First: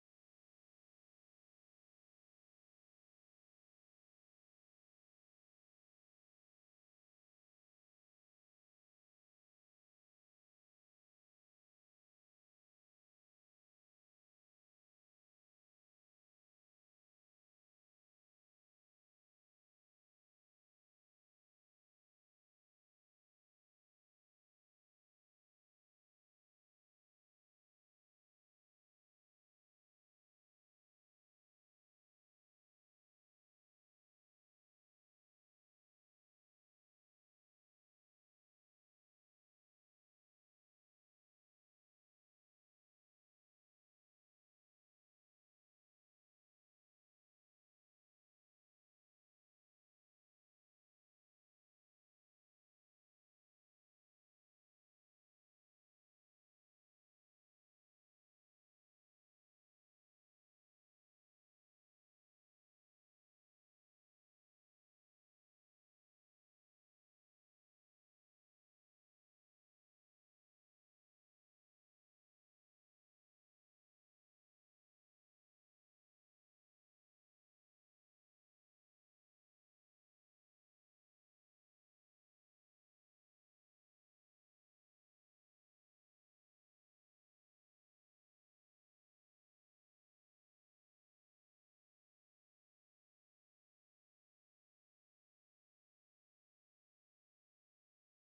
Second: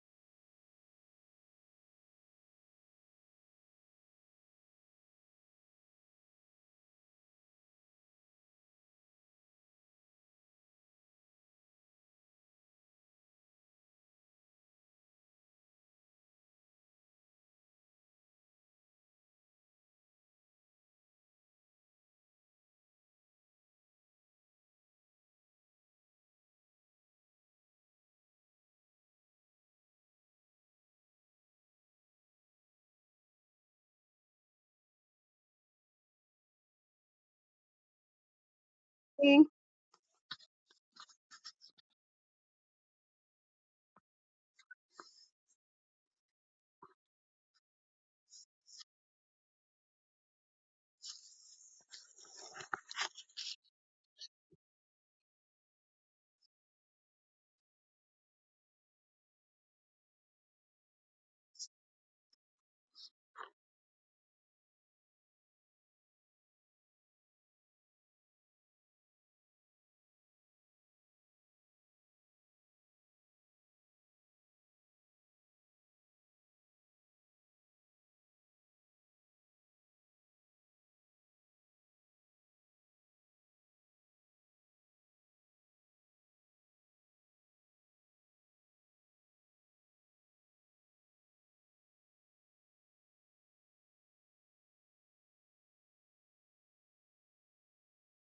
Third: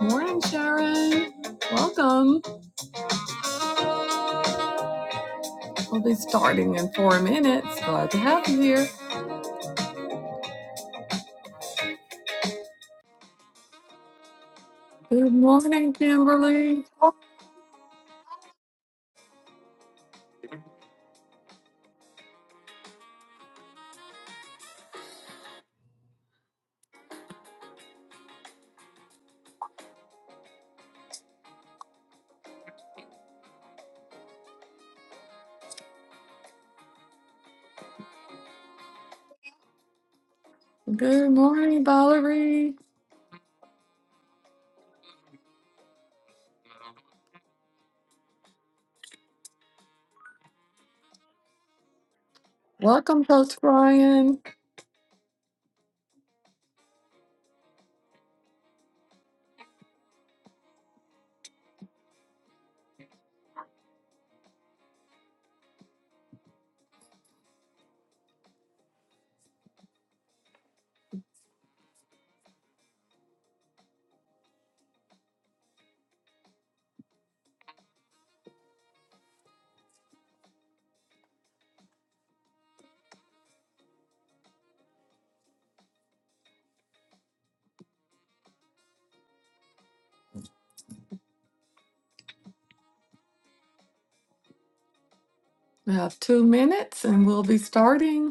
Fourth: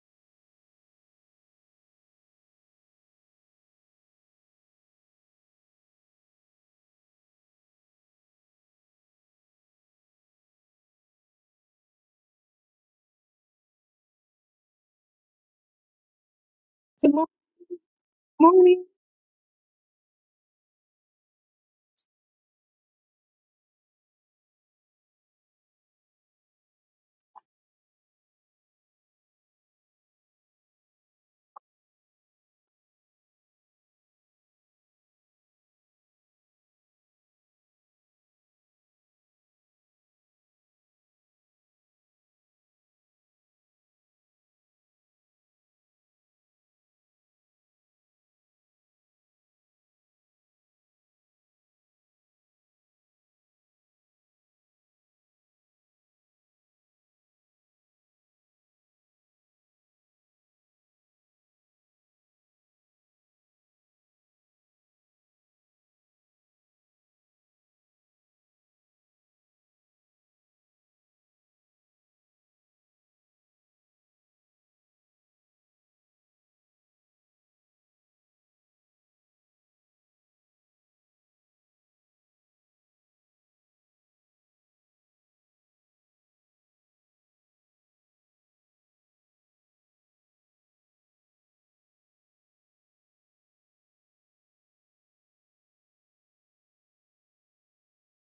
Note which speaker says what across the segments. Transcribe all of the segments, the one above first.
Speaker 1: Morning, Sharon. Welcome. We'll be starting in four minutes. Glad to have you here. Good morning, Kimberly.
Speaker 2: Good mo- morning.
Speaker 3: morning.
Speaker 1: Good morning, Valerie. Welcome, Coach Brian. We have two minutes and we'll be starting.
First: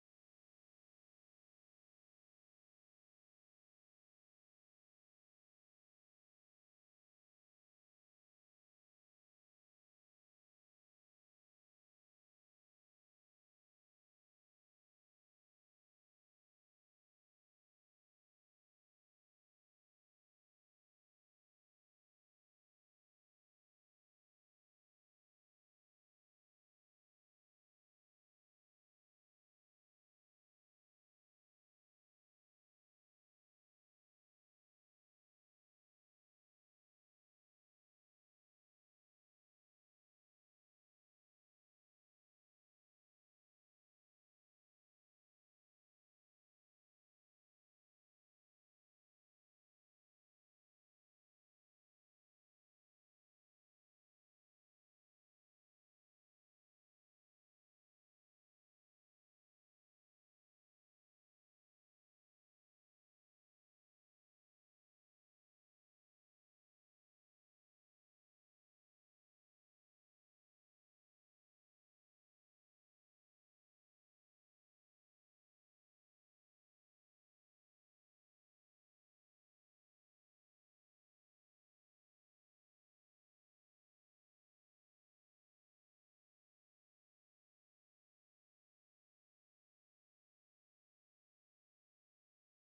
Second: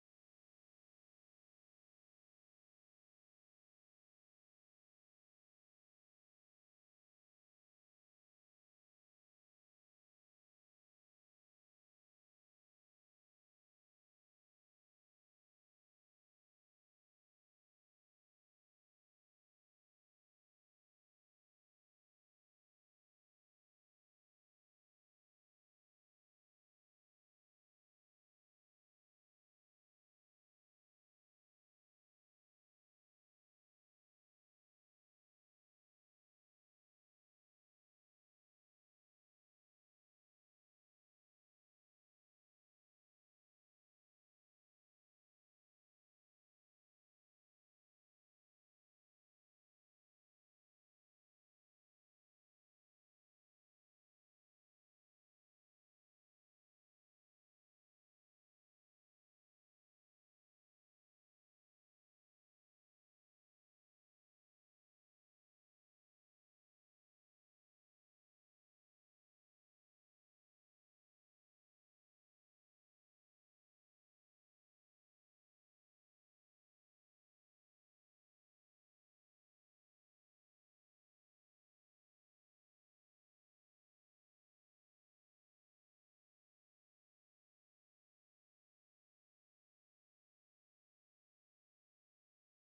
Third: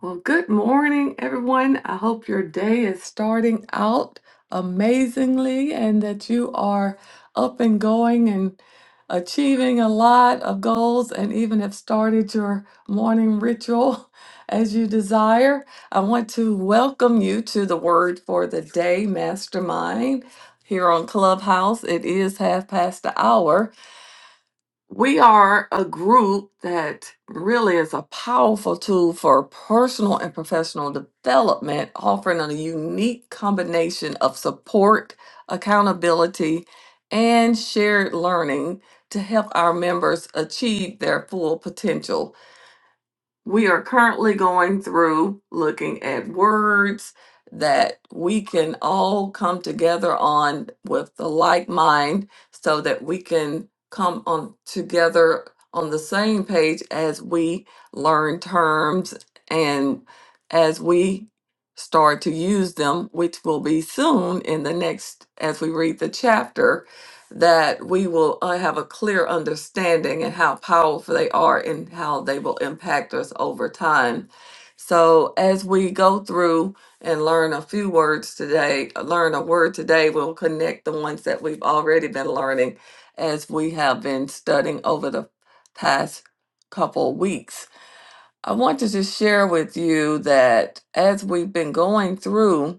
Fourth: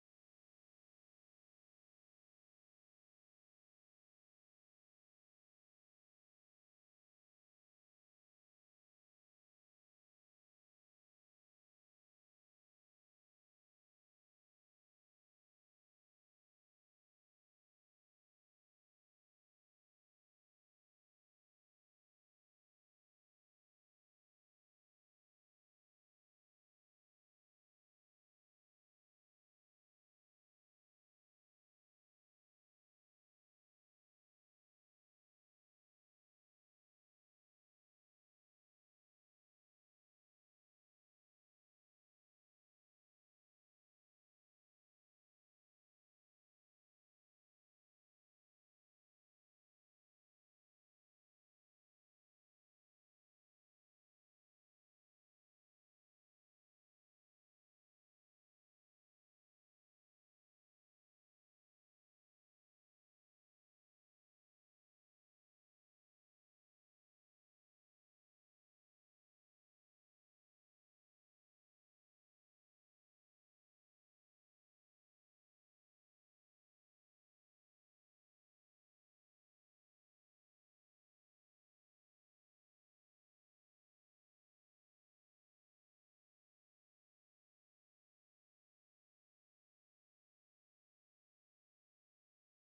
Speaker 1: Well, good morning, everyone. I hope your day is starting out amazingly and that you are up and going and achieving a lot of goals and even have started your morning ritual as you desire. I want to welcome you to the Word for the Day Mastermind here on Clubhouse. It is half past the hour. We are a group that really is a powerful tool for personal and professional development, offering a unique combination of support, accountability, and shared learning to help our members achieve their full potential. We are currently going through looking at words that we can all come together on with the like mind so that we can come on together on the same page as we learn terms and as we start to use them, which will be soon in the next, as we read the chapter that we will uh, have a clear understanding and how powerful they are and how they will impact us over time. So, as we go through and learn a few words today, learn a word today, we'll connect the ones that we've already been learning as we have been studying over the past couple weeks. I want to just share with you that as we've been going through,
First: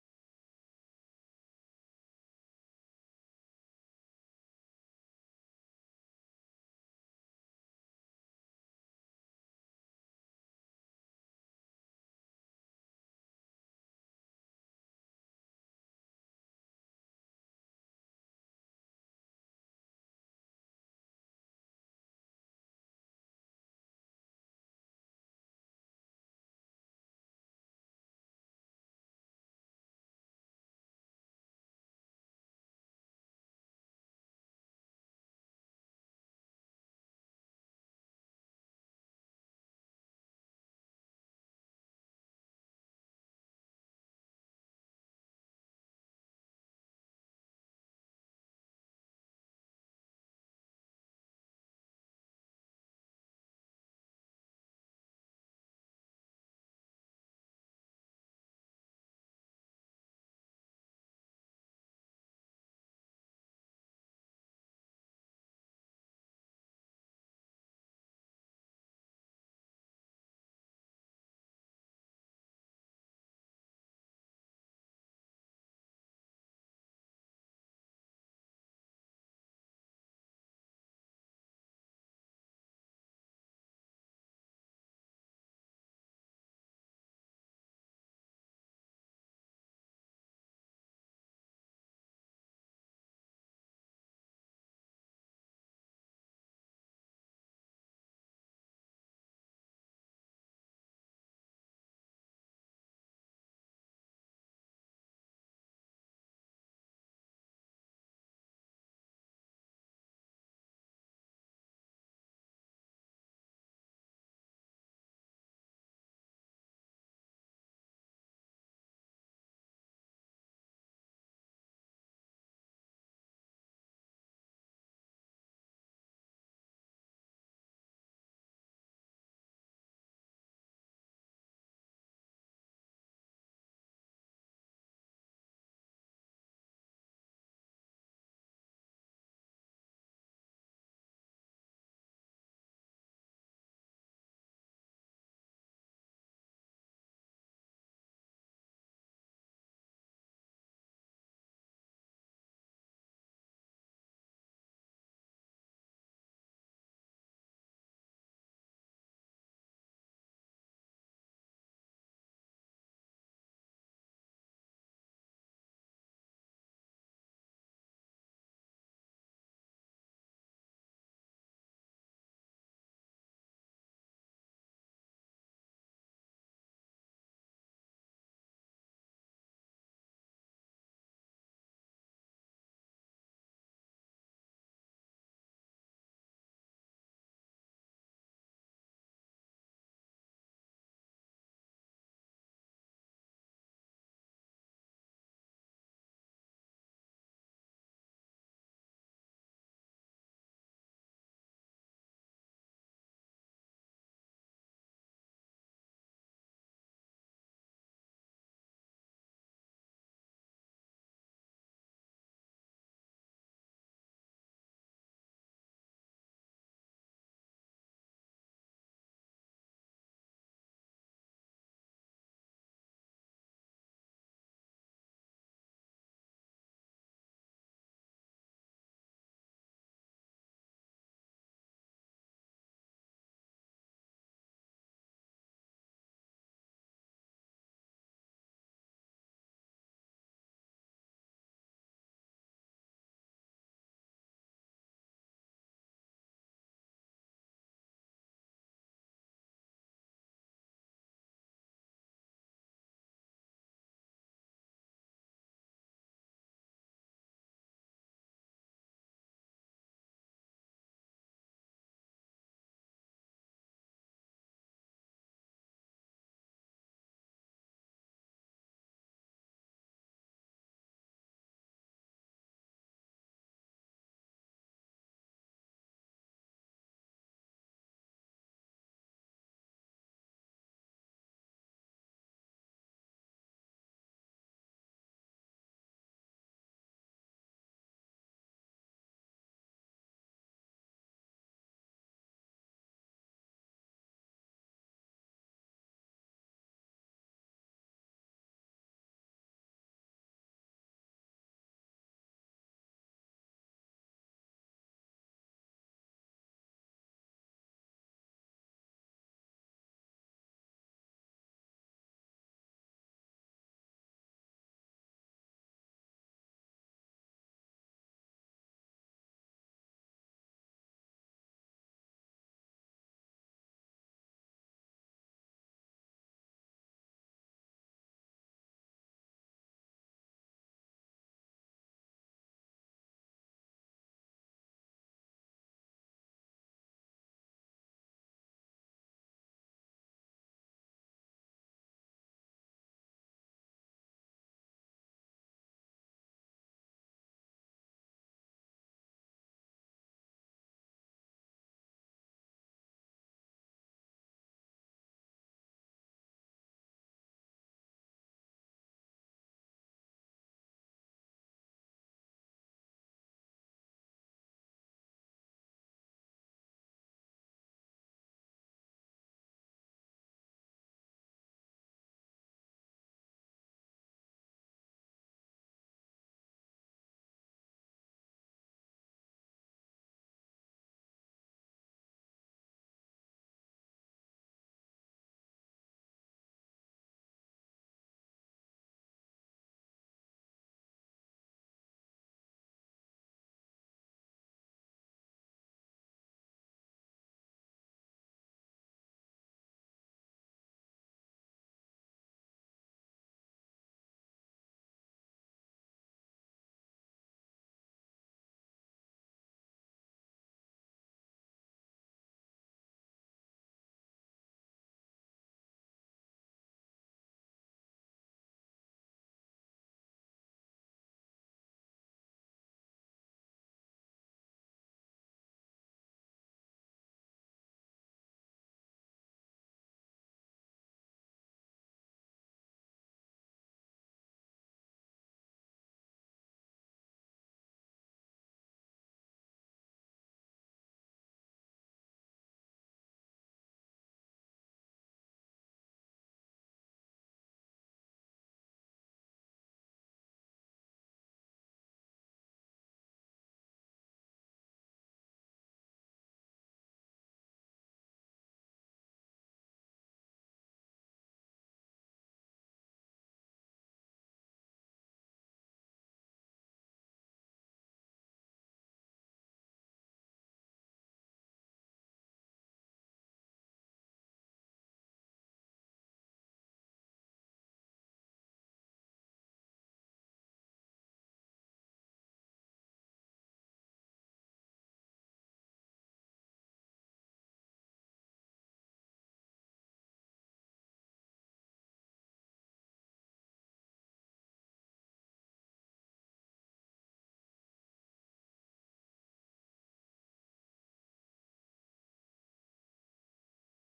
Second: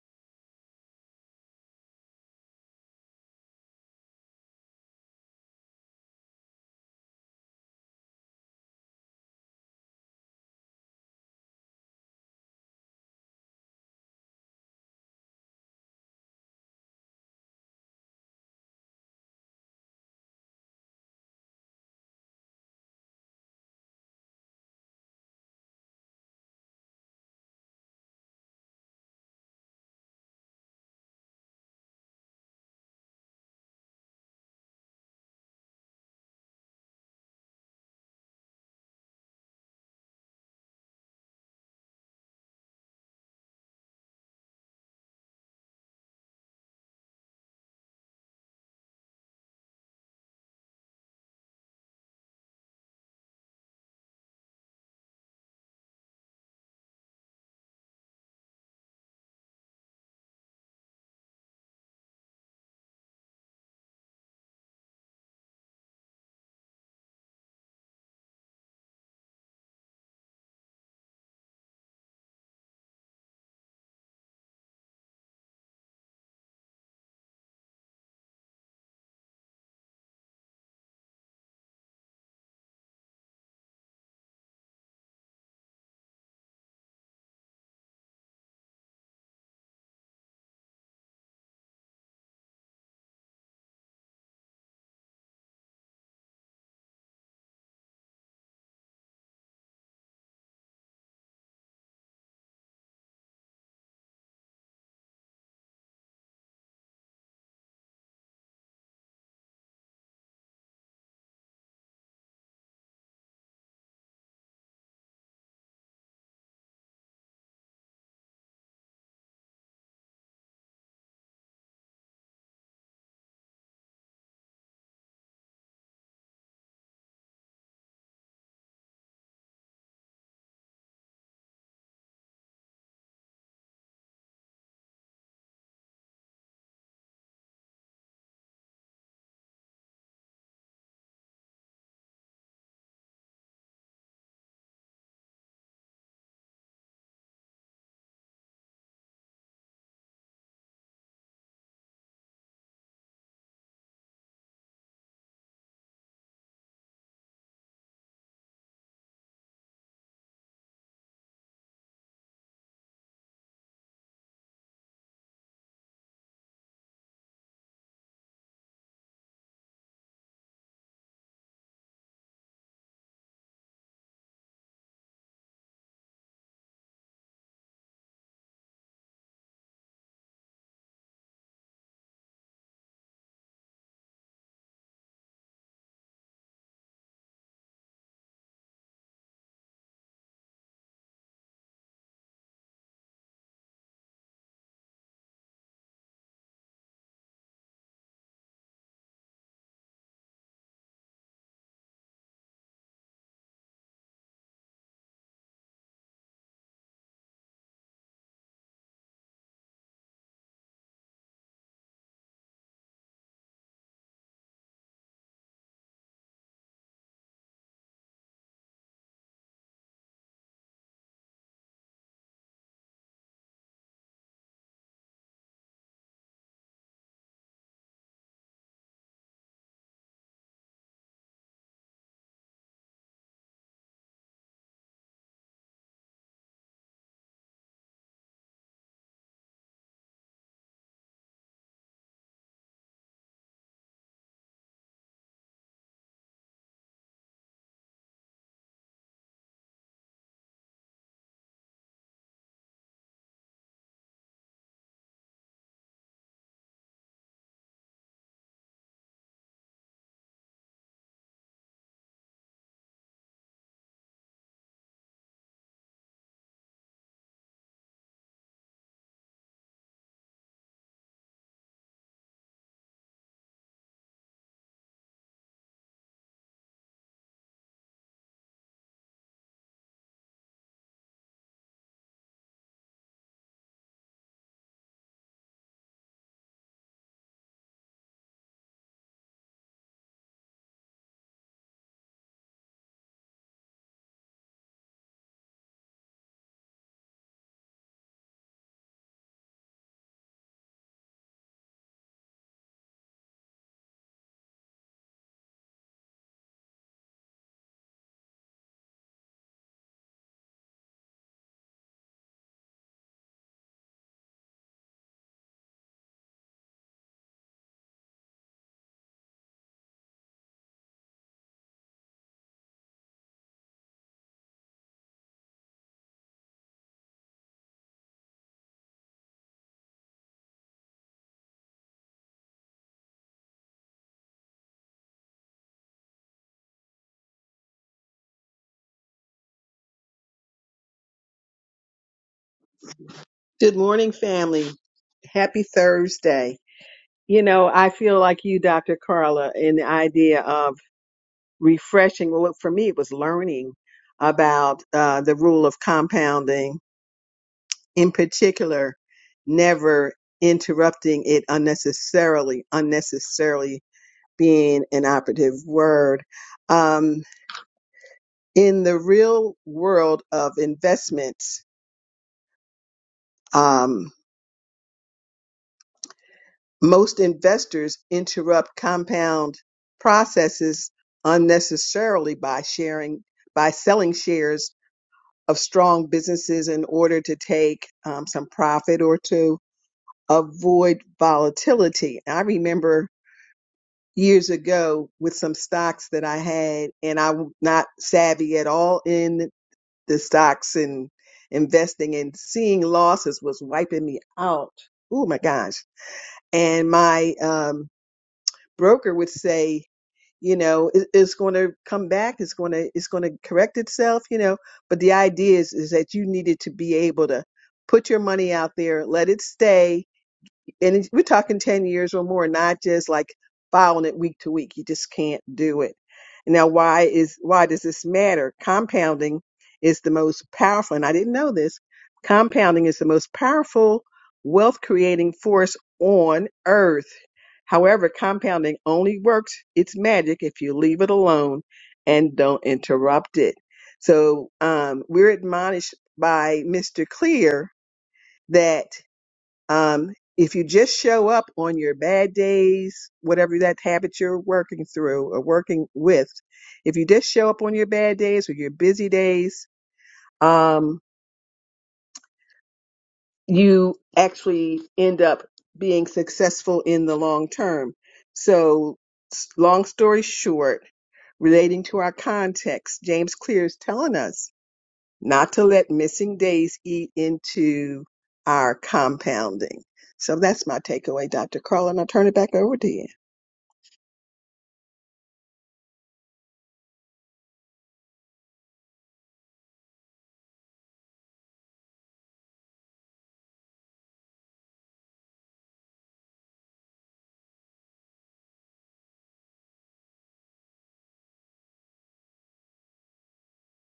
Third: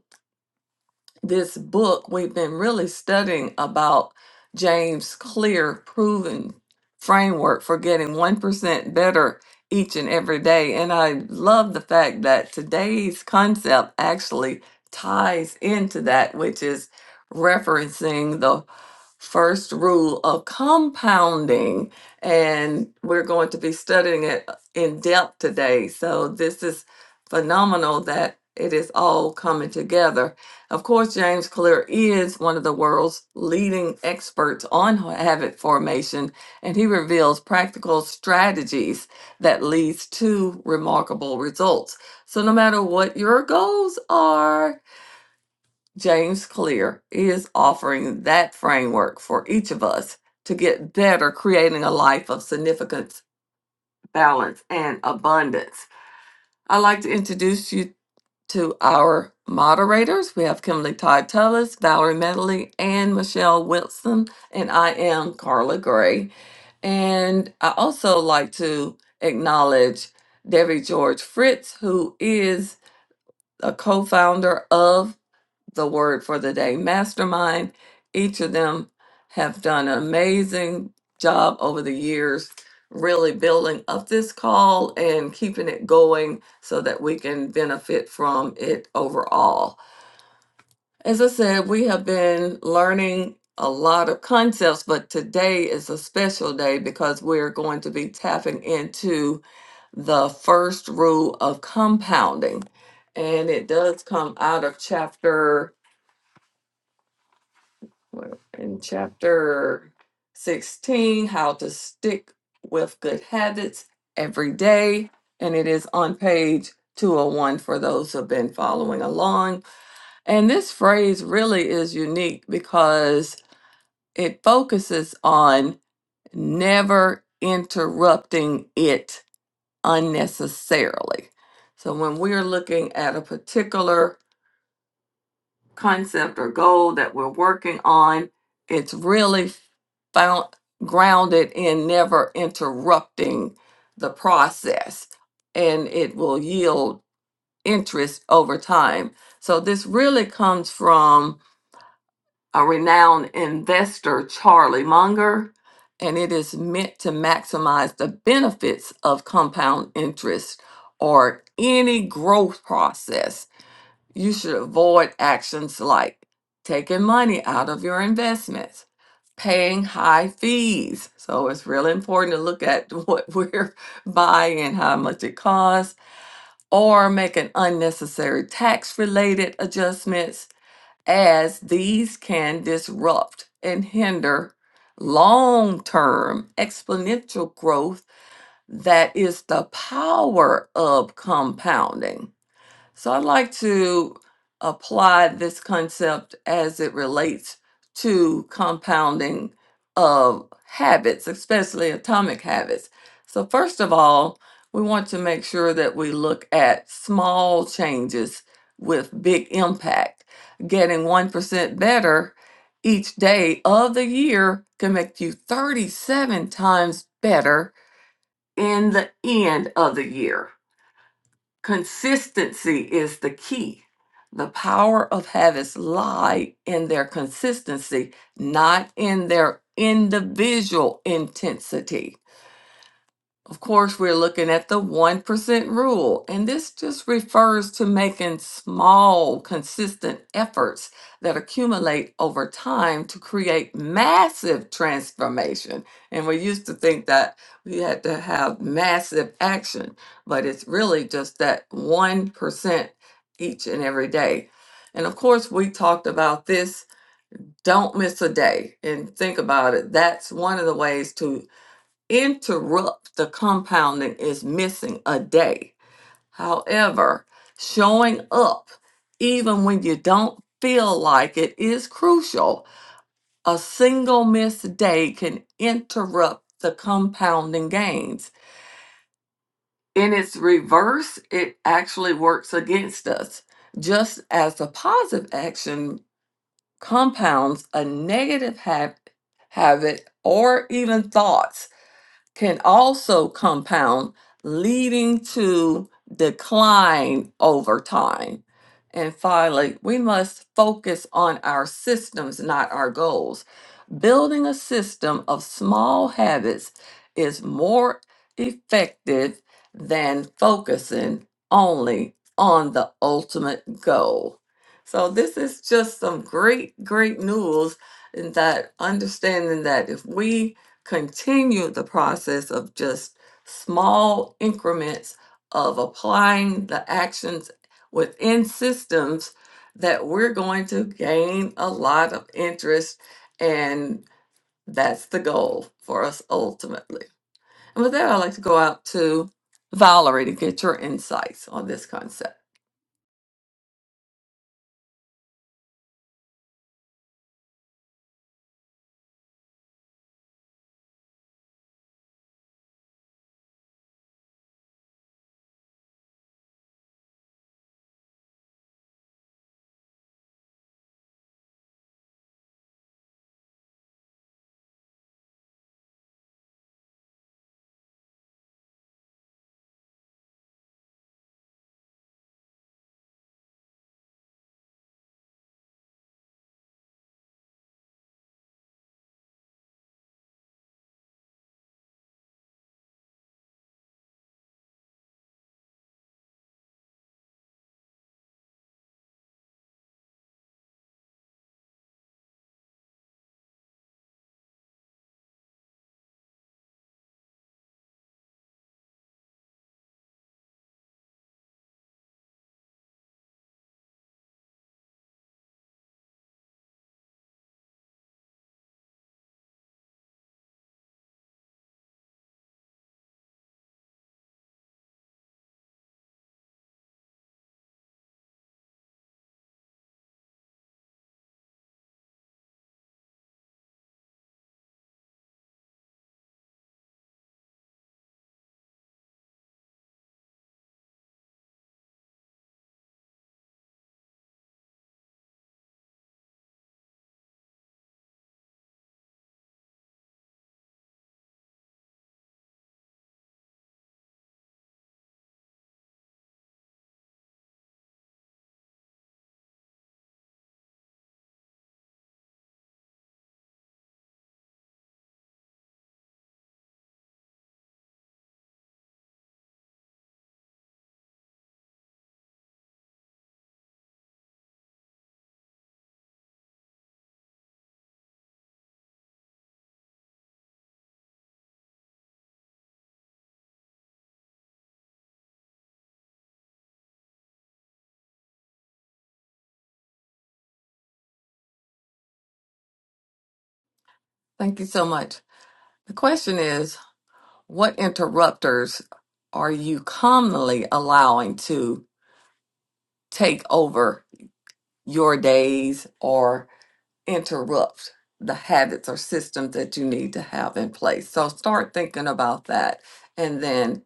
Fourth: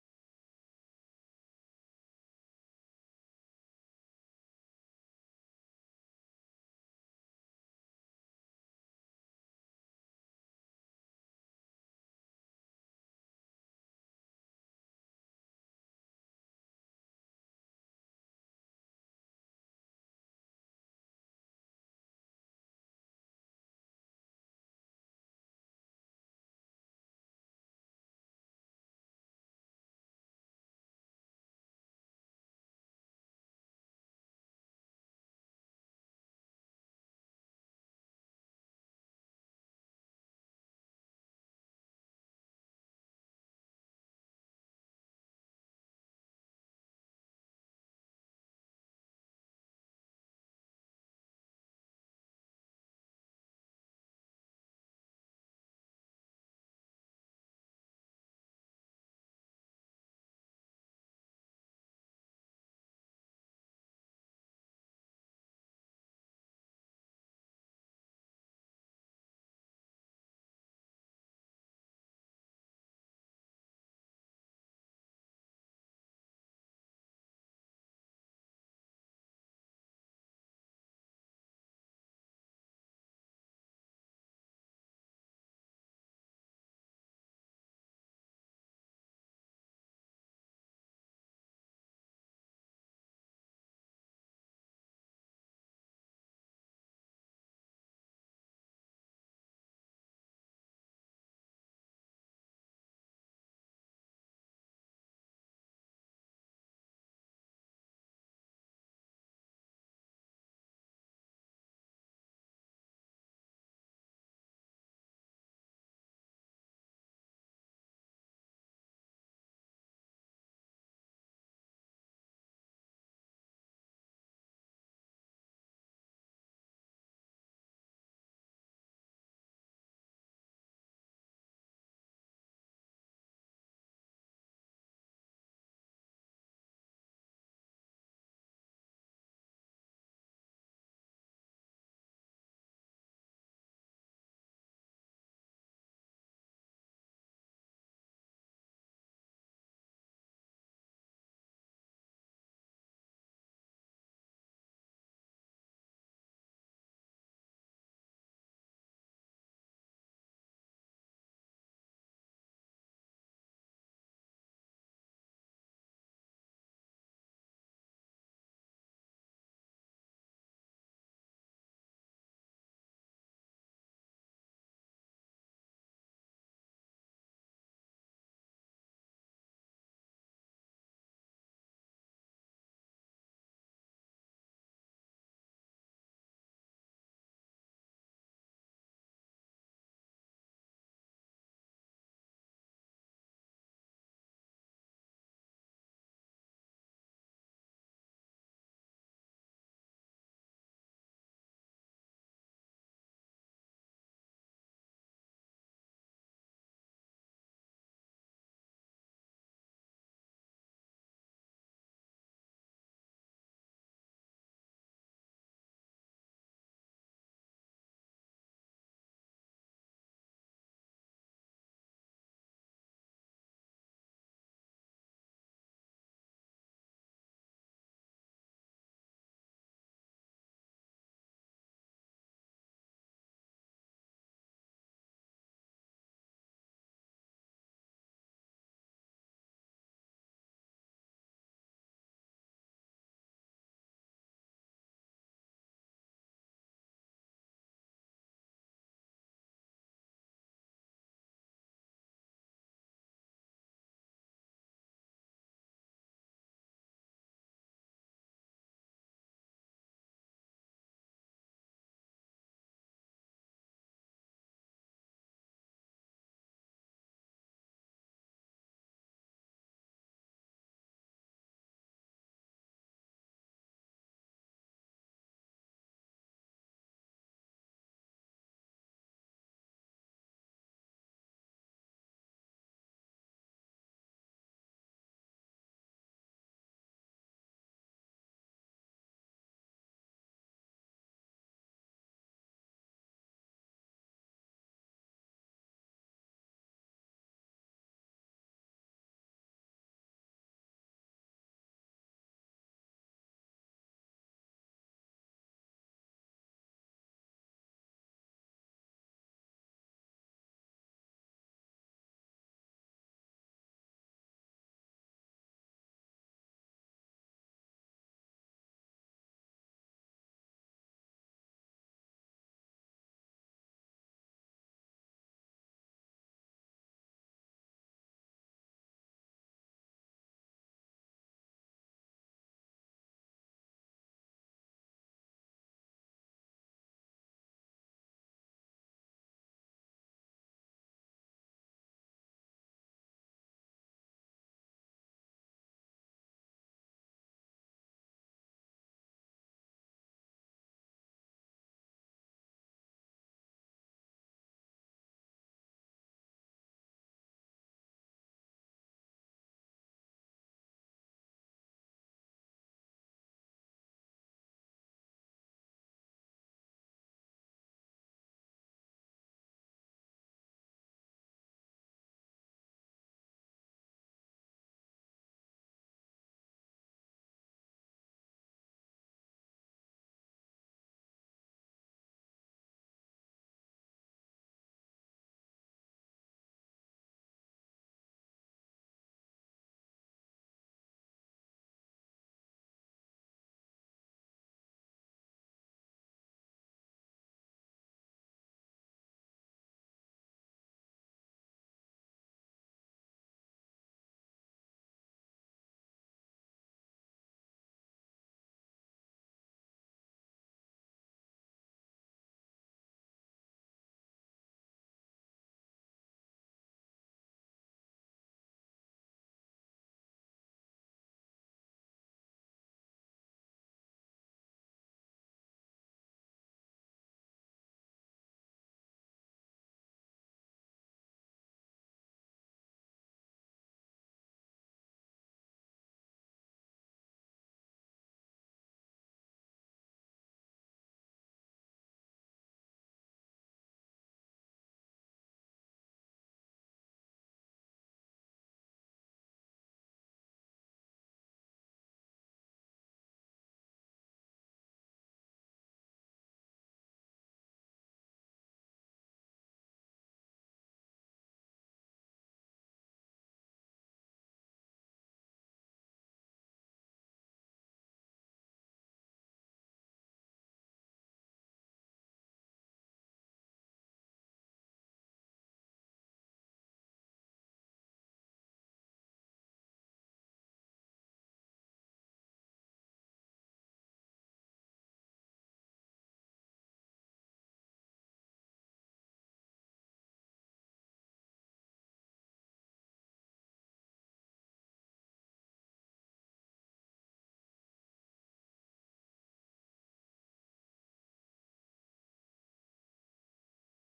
Speaker 1: this book, we've been really studying about James Clear proven framework for getting 1% better each and every day. And I love the fact that today's concept actually ties into that, which is referencing the first rule of compounding. And we're going to be studying it in depth today. So this is phenomenal that it is all coming together of course, James Clear is one of the world's leading experts on habit formation, and he reveals practical strategies that leads to remarkable results. So no matter what your goals are, James Clear is offering that framework for each of us to get better creating a life of significance, balance, and abundance. I'd like to introduce you to our moderators. We have Kimberly Todd Tullis, Valerie Medley, and Michelle Wilson, and I am Carla Gray. And I also like to acknowledge Debbie George Fritz, who is a co founder of the word for the day mastermind. Each of them have done an amazing job over the years, really building up this call and keeping it going so that we can benefit from it overall. As I said, we have been learning a lot of concepts, but today is a special day because we're going to be tapping into the first rule of compounding. And it does come out of chapter We're in chapter 16 how to stick with good habits every day and it is on page 201 for those who have been following along and this phrase really is unique because it focuses on never interrupting it unnecessarily so when we're looking at a particular concept or goal that we're working on, it's really found grounded in never interrupting the process and it will yield interest over time. So this really comes from a renowned investor, Charlie Munger, and it is meant to maximize the benefits of compound interest or any growth process you should avoid actions like taking money out of your investments, paying high fees. So it's really important to look at what we're buying, how much it costs, or making unnecessary tax related adjustments, as these can disrupt and hinder long term exponential growth that is the power of compounding. So I'd like to apply this concept as it relates to compounding of habits, especially atomic habits. So, first of all, we want to make sure that we look at small changes with big impact. Getting 1% better each day of the year can make you 37 times better in the end of the year. Consistency is the key. The power of habits lie in their consistency, not in their individual intensity. Of course, we're looking at the 1% rule, and this just refers to making small, consistent efforts that accumulate over time to create massive transformation. And we used to think that we had to have massive action, but it's really just that 1% each and every day. And of course, we talked about this. Don't miss a day and think about it. That's one of the ways to interrupt the compounding is missing a day. However, showing up even when you don't feel like it is crucial. A single missed day can interrupt the compounding gains. In its reverse, it actually works against us. Just as a positive action compounds a negative hab- habit or even thoughts can also compound, leading to decline over time. And finally, we must focus on our systems, not our goals. Building a system of small habits is more effective than focusing only on the ultimate goal. So, this is just some great, great news in that understanding that if we continue the process of just small increments of applying the actions within systems that we're going to gain a lot of interest and that's the goal for us ultimately. And with that, I'd like to go out to Valerie to get your insights on this concept.
Speaker 3: Good morning, family. Happy Thursday. You know, I feel like you, Dr. Carla, in the idea of refreshing. Well, for me, it was learning about uh, the rule of compounding, in particular, never interrupting it unnecessarily, unnecessarily being an operative word. Um, in the real world of investments, um, Most investors interrupt compound processes unnecessarily by sharing by selling shares of strong businesses in order to take um, some profit or to avoid volatility. I remember years ago with some stocks that I had, and I'm not savvy at all in the stocks and investing, and seeing losses was wiping me out. Oh my gosh! And my um, broker would say, you know, it, it's going to come back, it's going to it's going to correct itself, you know. But the idea is is that you needed to be able to put your money out there, let it stay, and it's- we're talking 10 years or more, not just like filing it week to week. You just can't do it. Now, why is, why does this matter? Compounding is the most powerful, and I didn't know this. Compounding is the most powerful wealth creating force on earth. However, compounding only works its magic if you leave it alone and don't interrupt it. So, um, we're admonished by Mr. Clear that. Um, if you just show up on your bad days, whatever that habit you're working through or working with, if you just show up on your bad days or your busy days, um, you actually end up being successful in the long term. So, s- long story short, relating to our context, James Clear is telling us not to let missing days eat into our compounding. So that's my takeaway, Dr. Carl, and I'll turn it back over to you.
Speaker 1: Thank you so much. The question is what interrupters are you commonly allowing to take over your days or interrupt the habits or systems that you need to have in place. So start thinking about that. And then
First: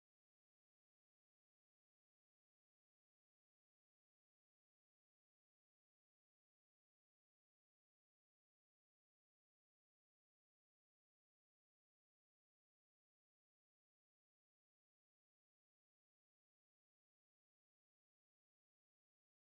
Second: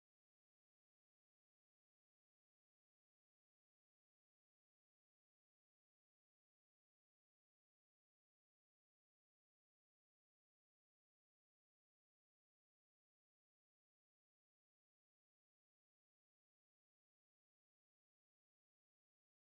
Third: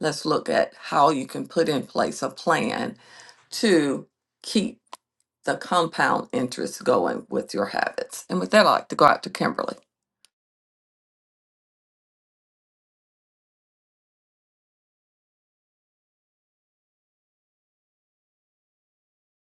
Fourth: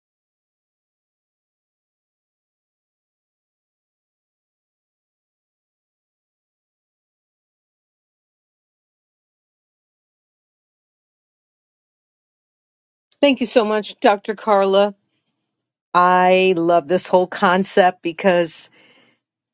Speaker 1: let's look at how you can put in place a plan to keep the compound interest going with your habits. And with that, I'd like to go out to Kimberly.
Speaker 2: Thank you so much, Dr. Carla. I love this whole concept because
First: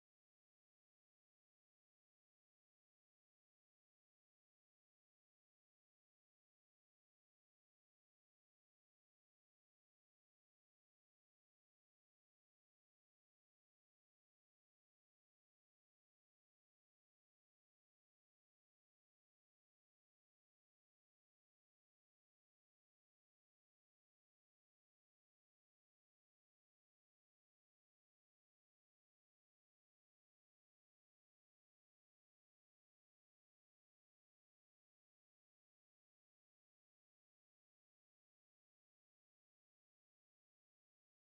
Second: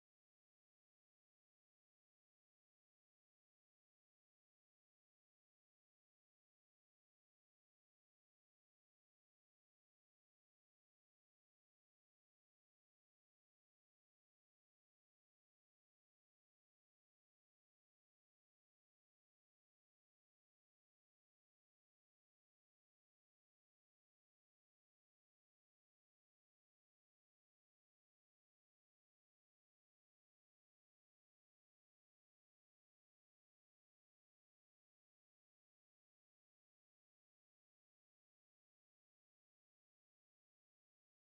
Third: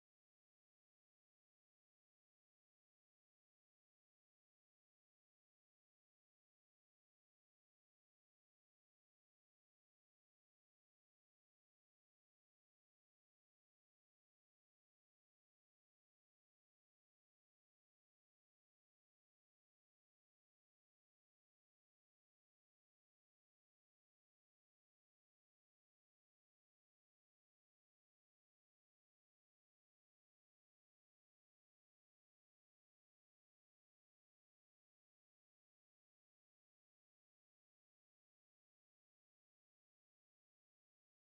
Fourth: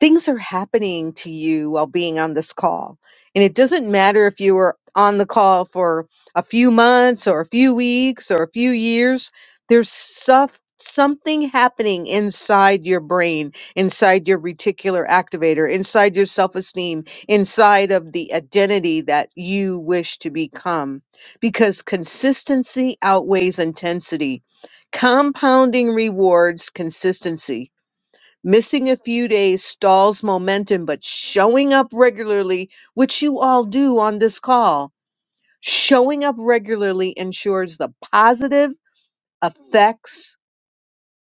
Speaker 2: things are happening to you while being on this call. And it doesn't matter if you were on the call for a few months or a few weeks or a few years, there's stuff, something happening inside your brain, inside your reticular activator, inside your self esteem, inside of the identity that you wish to become. Because consistency outweighs intensity. Compounding rewards consistency Missing a few days stalls momentum, but showing up regularly, which you all do on this call, showing up regularly ensures the positive effects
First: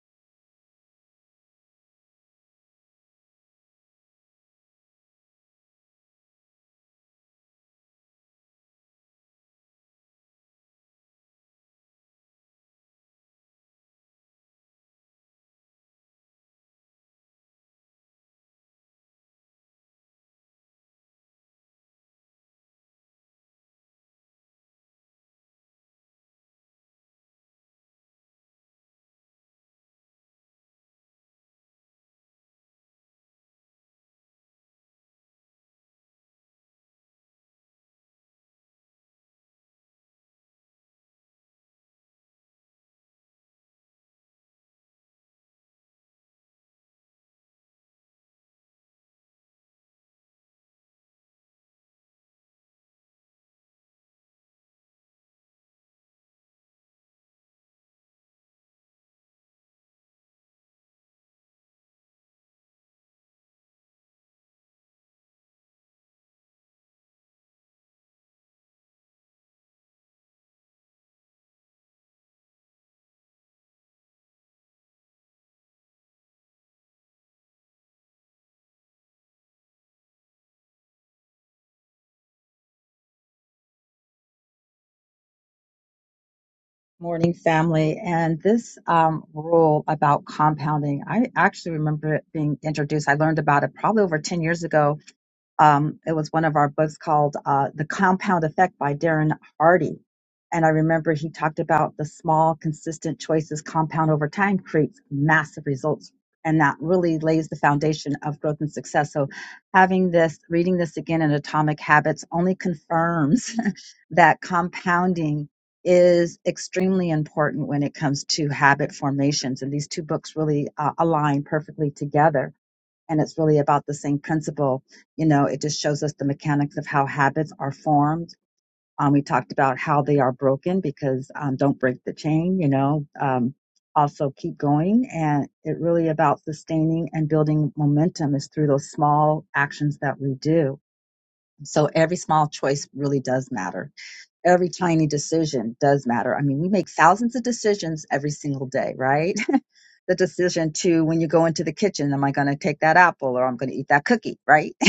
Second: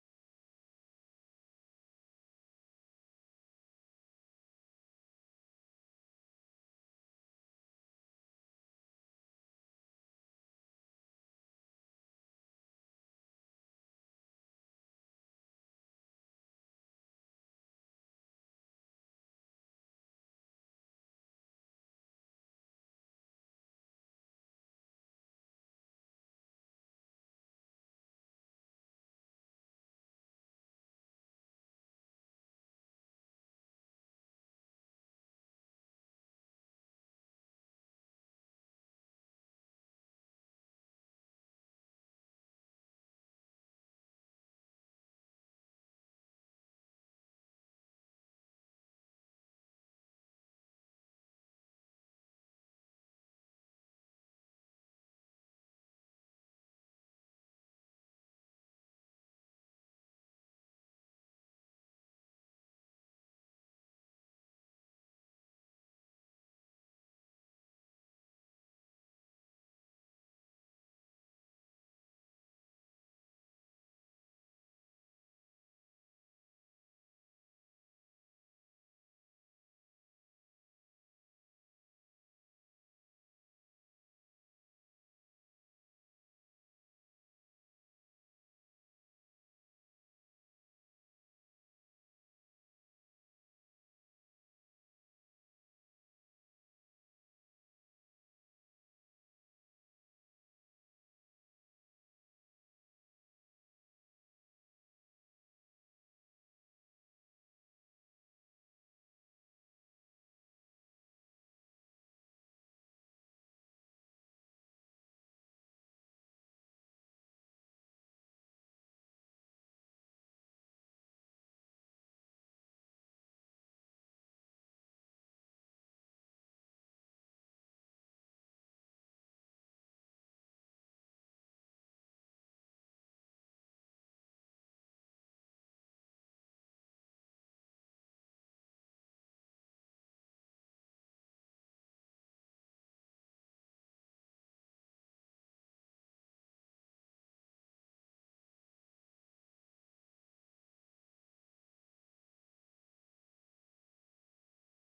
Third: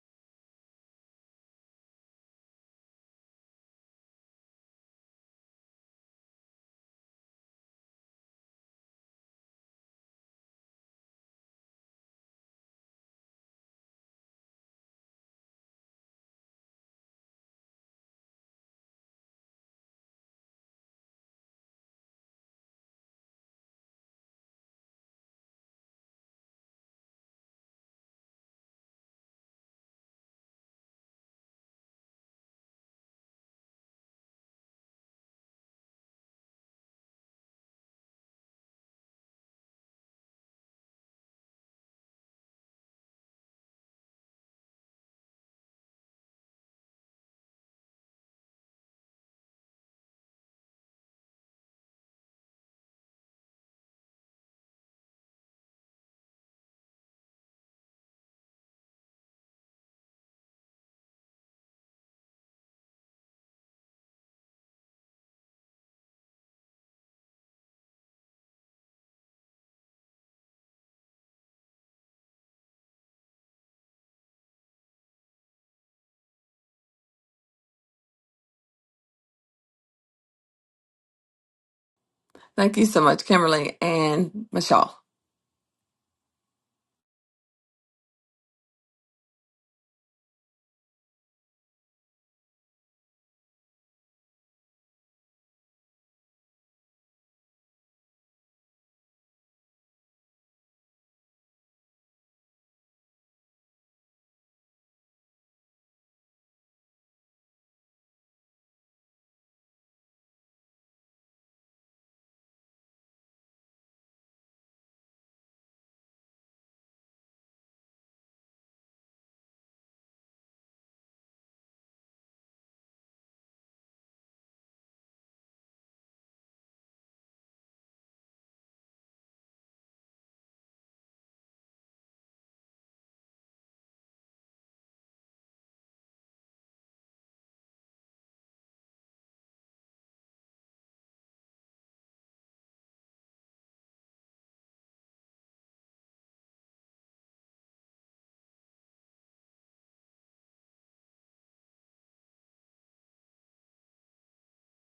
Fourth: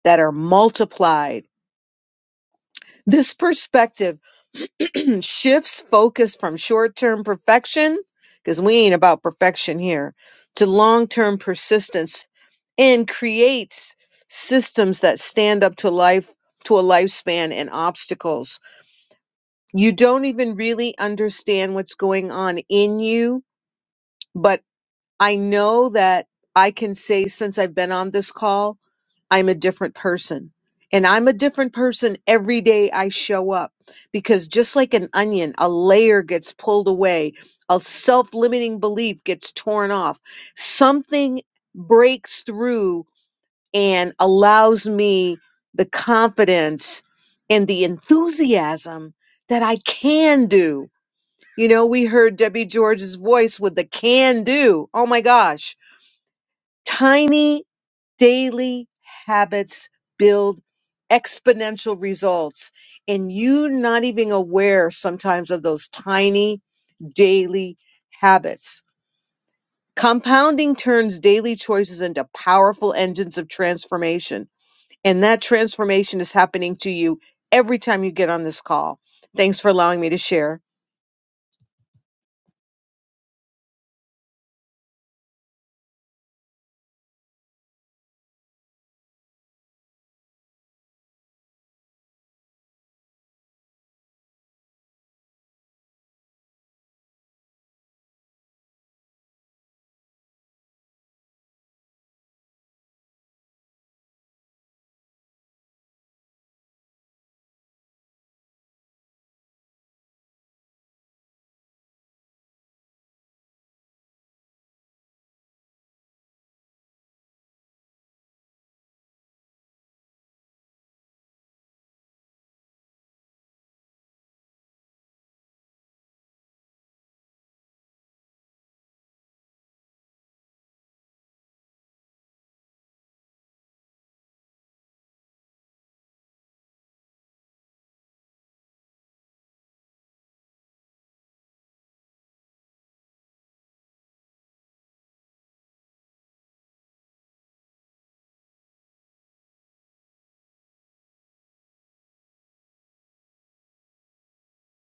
Speaker 2: that are multiplied. This perspective shifts focus from short term perfection, because we ain't about perfection here, to long term persistence and creates systems that stand up to life, to a lifespan and obstacles. you don't even really understand what's going on in you. But I know that I can say since I've been on this call, I'm a different person. And I'm a different person every day I show up because just like an onion, a layer gets pulled away, a self limiting belief gets torn off. Something breaks through and allows me the confidence and the enthusiasm that I can do. You know, we heard Debbie George's voice with the can do. Oh my gosh. Tiny daily habits build exponential results. And you're not even aware sometimes of those tiny daily habits. Compounding turns daily choices into powerful engines of transformation. And that transformation is happening to you every time you get on this call. Thanks for allowing me to share.
Speaker 1: Thank you so much, Kimberly and Michelle.
Speaker 4: Morning, family. And this um, rule about compounding, I actually remember it being introduced. I learned about it probably over 10 years ago um, it was one of our books called uh, The Compound Effect by Darren Hardy. And I remember he talked about the small, consistent choices compound over time creates massive results. And that really lays the foundation of growth and success. So, having this, reading this again in Atomic Habits only confirms that compounding is extremely important when it comes to habit formations. And these two books really uh, align perfectly together and it's really about the same principle. You know, it just shows us the mechanics of how habits are formed. Um, we talked about how they are broken because um, don't break the chain, you know, um, also keep going. And it really about sustaining and building momentum is through those small actions that we do. So every small choice really does matter. Every tiny decision does matter. I mean, we make thousands of decisions every single day, right? the decision to when you go into the kitchen, am I going to take that apple or I'm going to eat that cookie, right?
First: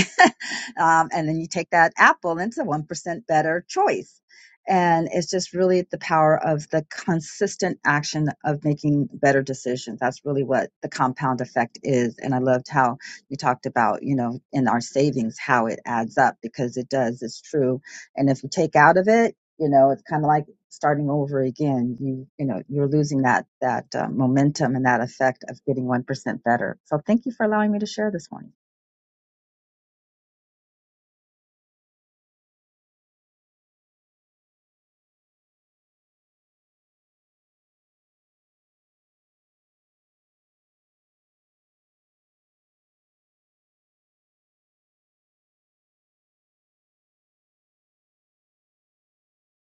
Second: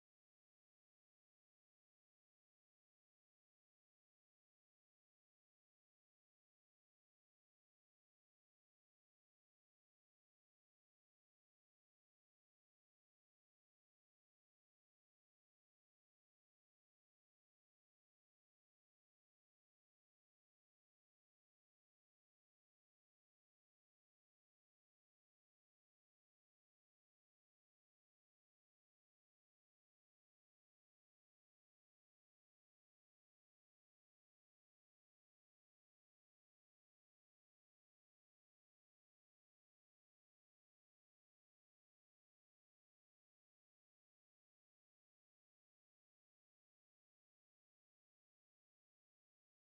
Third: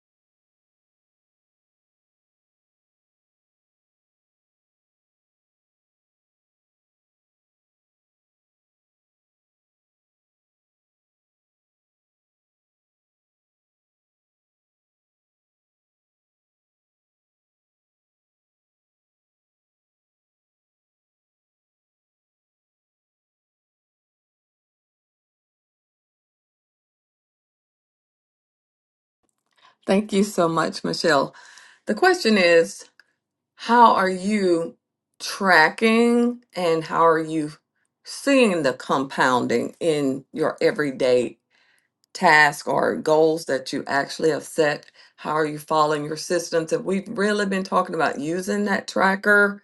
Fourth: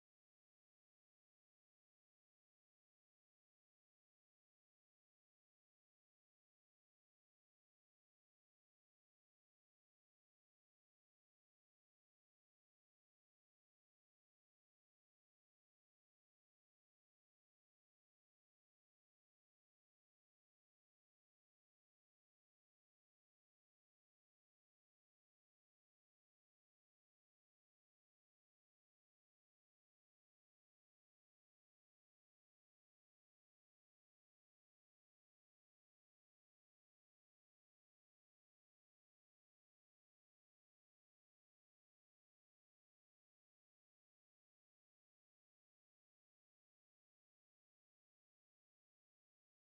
Speaker 4: um, and then you take that apple and it's a 1% better choice. And it's just really the power of the consistent action of making better decisions. That's really what the compound effect is. And I loved how you talked about, you know, in our savings, how it adds up because it does, it's true. And if you take out of it, you know, it's kind of like, starting over again you you know you're losing that that uh, momentum and that effect of getting 1% better so thank you for allowing me to share this morning
Speaker 1: Thank you so much, Michelle. The question is How are you tracking and how are you seeing the compounding in your everyday task or goals that you actually have set? How are you following your systems? And we've really been talking about using that tracker.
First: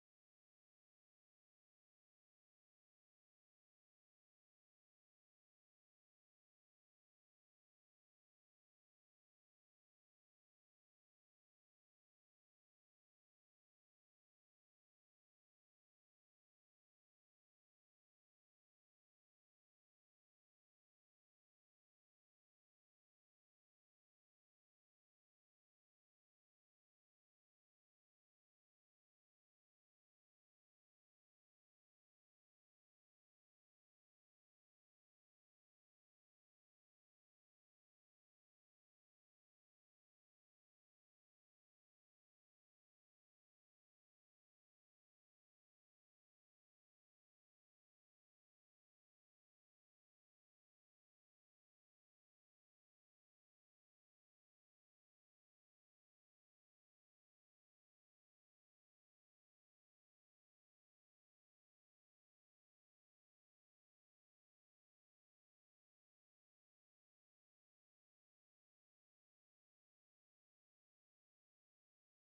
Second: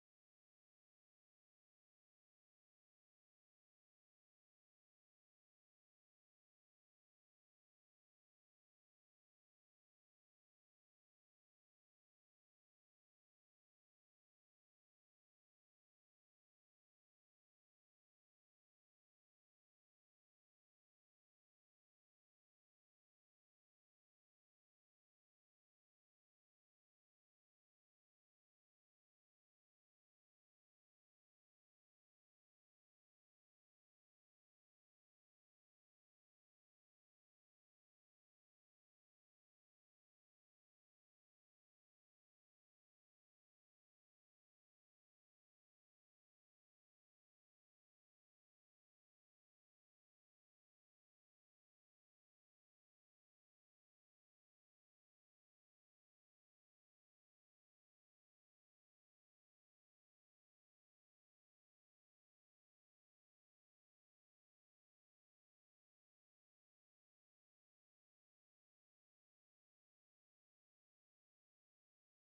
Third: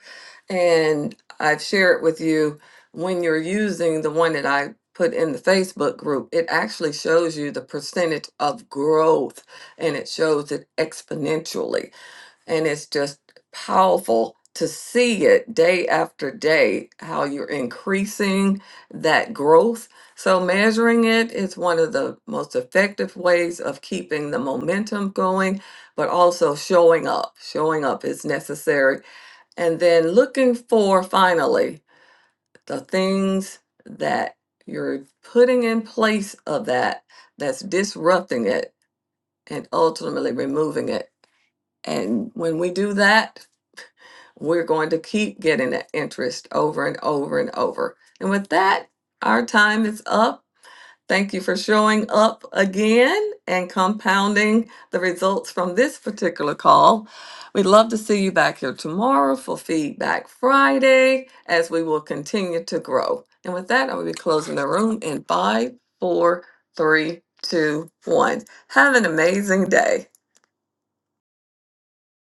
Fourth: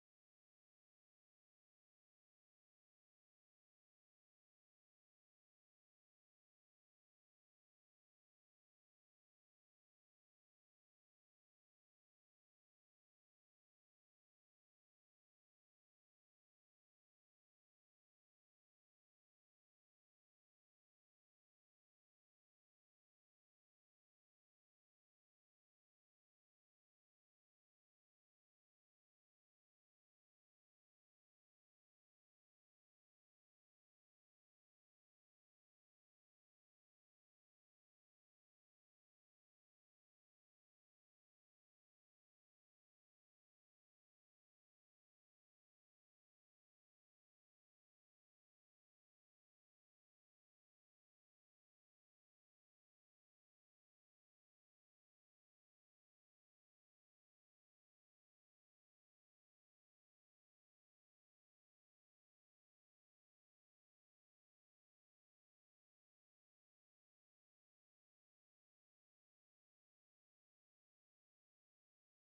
Speaker 1: And I've shared with you when you're using the one that I put in the Facebook group, it actually shows you the percentage of growth and it shows it exponentially. And it's just powerful to see it day after day, how you're increasing that growth. So, measuring it is one of the most effective ways of keeping the momentum going, but also showing up. Showing up is necessary. And then looking for finally the things that you're putting in place of that that's disrupting it and ultimately removing it. And when we do that, we're going to keep getting that interest over and over and over. And with that, our time is up. Thank you for showing up again and compounding the results from this particular call. We'd love to see you back here tomorrow for Feedback Friday as we will continue to grow. And with that, I will be closing the room in five, four, three, two, one. Have an amazing day.